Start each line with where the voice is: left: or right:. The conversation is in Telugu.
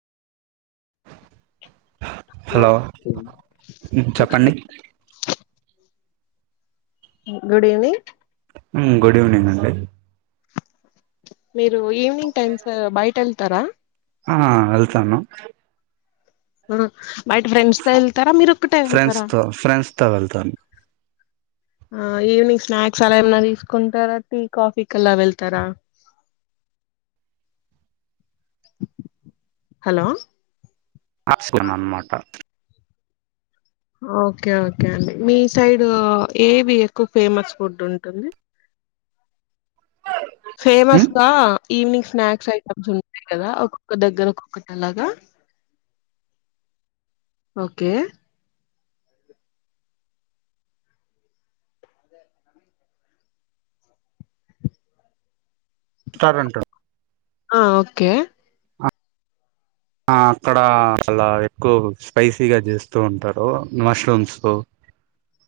right: హలో చెప్పండి
left: గుడ్ ఈవినింగ్
right: గుడ్ ఈవినింగ్ అండి
left: మీరు ఈవినింగ్ టైమ్స్ బయట వెళ్తారా
right: ఆ వెళ్తాను
left: బయట ఫ్రెండ్స్ తో వెళ్తారా మీరు ఒక్కటే
right: ఫ్రెండ్స్
left: వెళ్తారా
right: తో ఫ్రెండ్స్ తో వెళ్తాను
left: ఆ ఈవినింగ్ స్నాక్స్ అలా ఏమన్నా తీసుకుంటారా టీ కాఫీ కలా వెళ్తారా హలో
right: [unintelligible] అన్నమాట
left: ఓకే ఓకే అండి మీ సైడ్ ఏవి ఎక్కువ ఫేమస్ ఫుడ్ ఉంటుంది ఫేమస్గా ఈవినింగ్ స్నాక్స్ ఐటమ్స్ ఉంటాయి కదా ఒక్కొక్క దగ్గర ఒక్కొక్కటి అలాగా ఓకే
right: [unintelligible]
left: ఆ ఓకే
right: ఆ అక్కడ అలాా ఎక్కువ స్పైసీగా చేస్తూ ఉంటారు మష్రూమ్స్ కు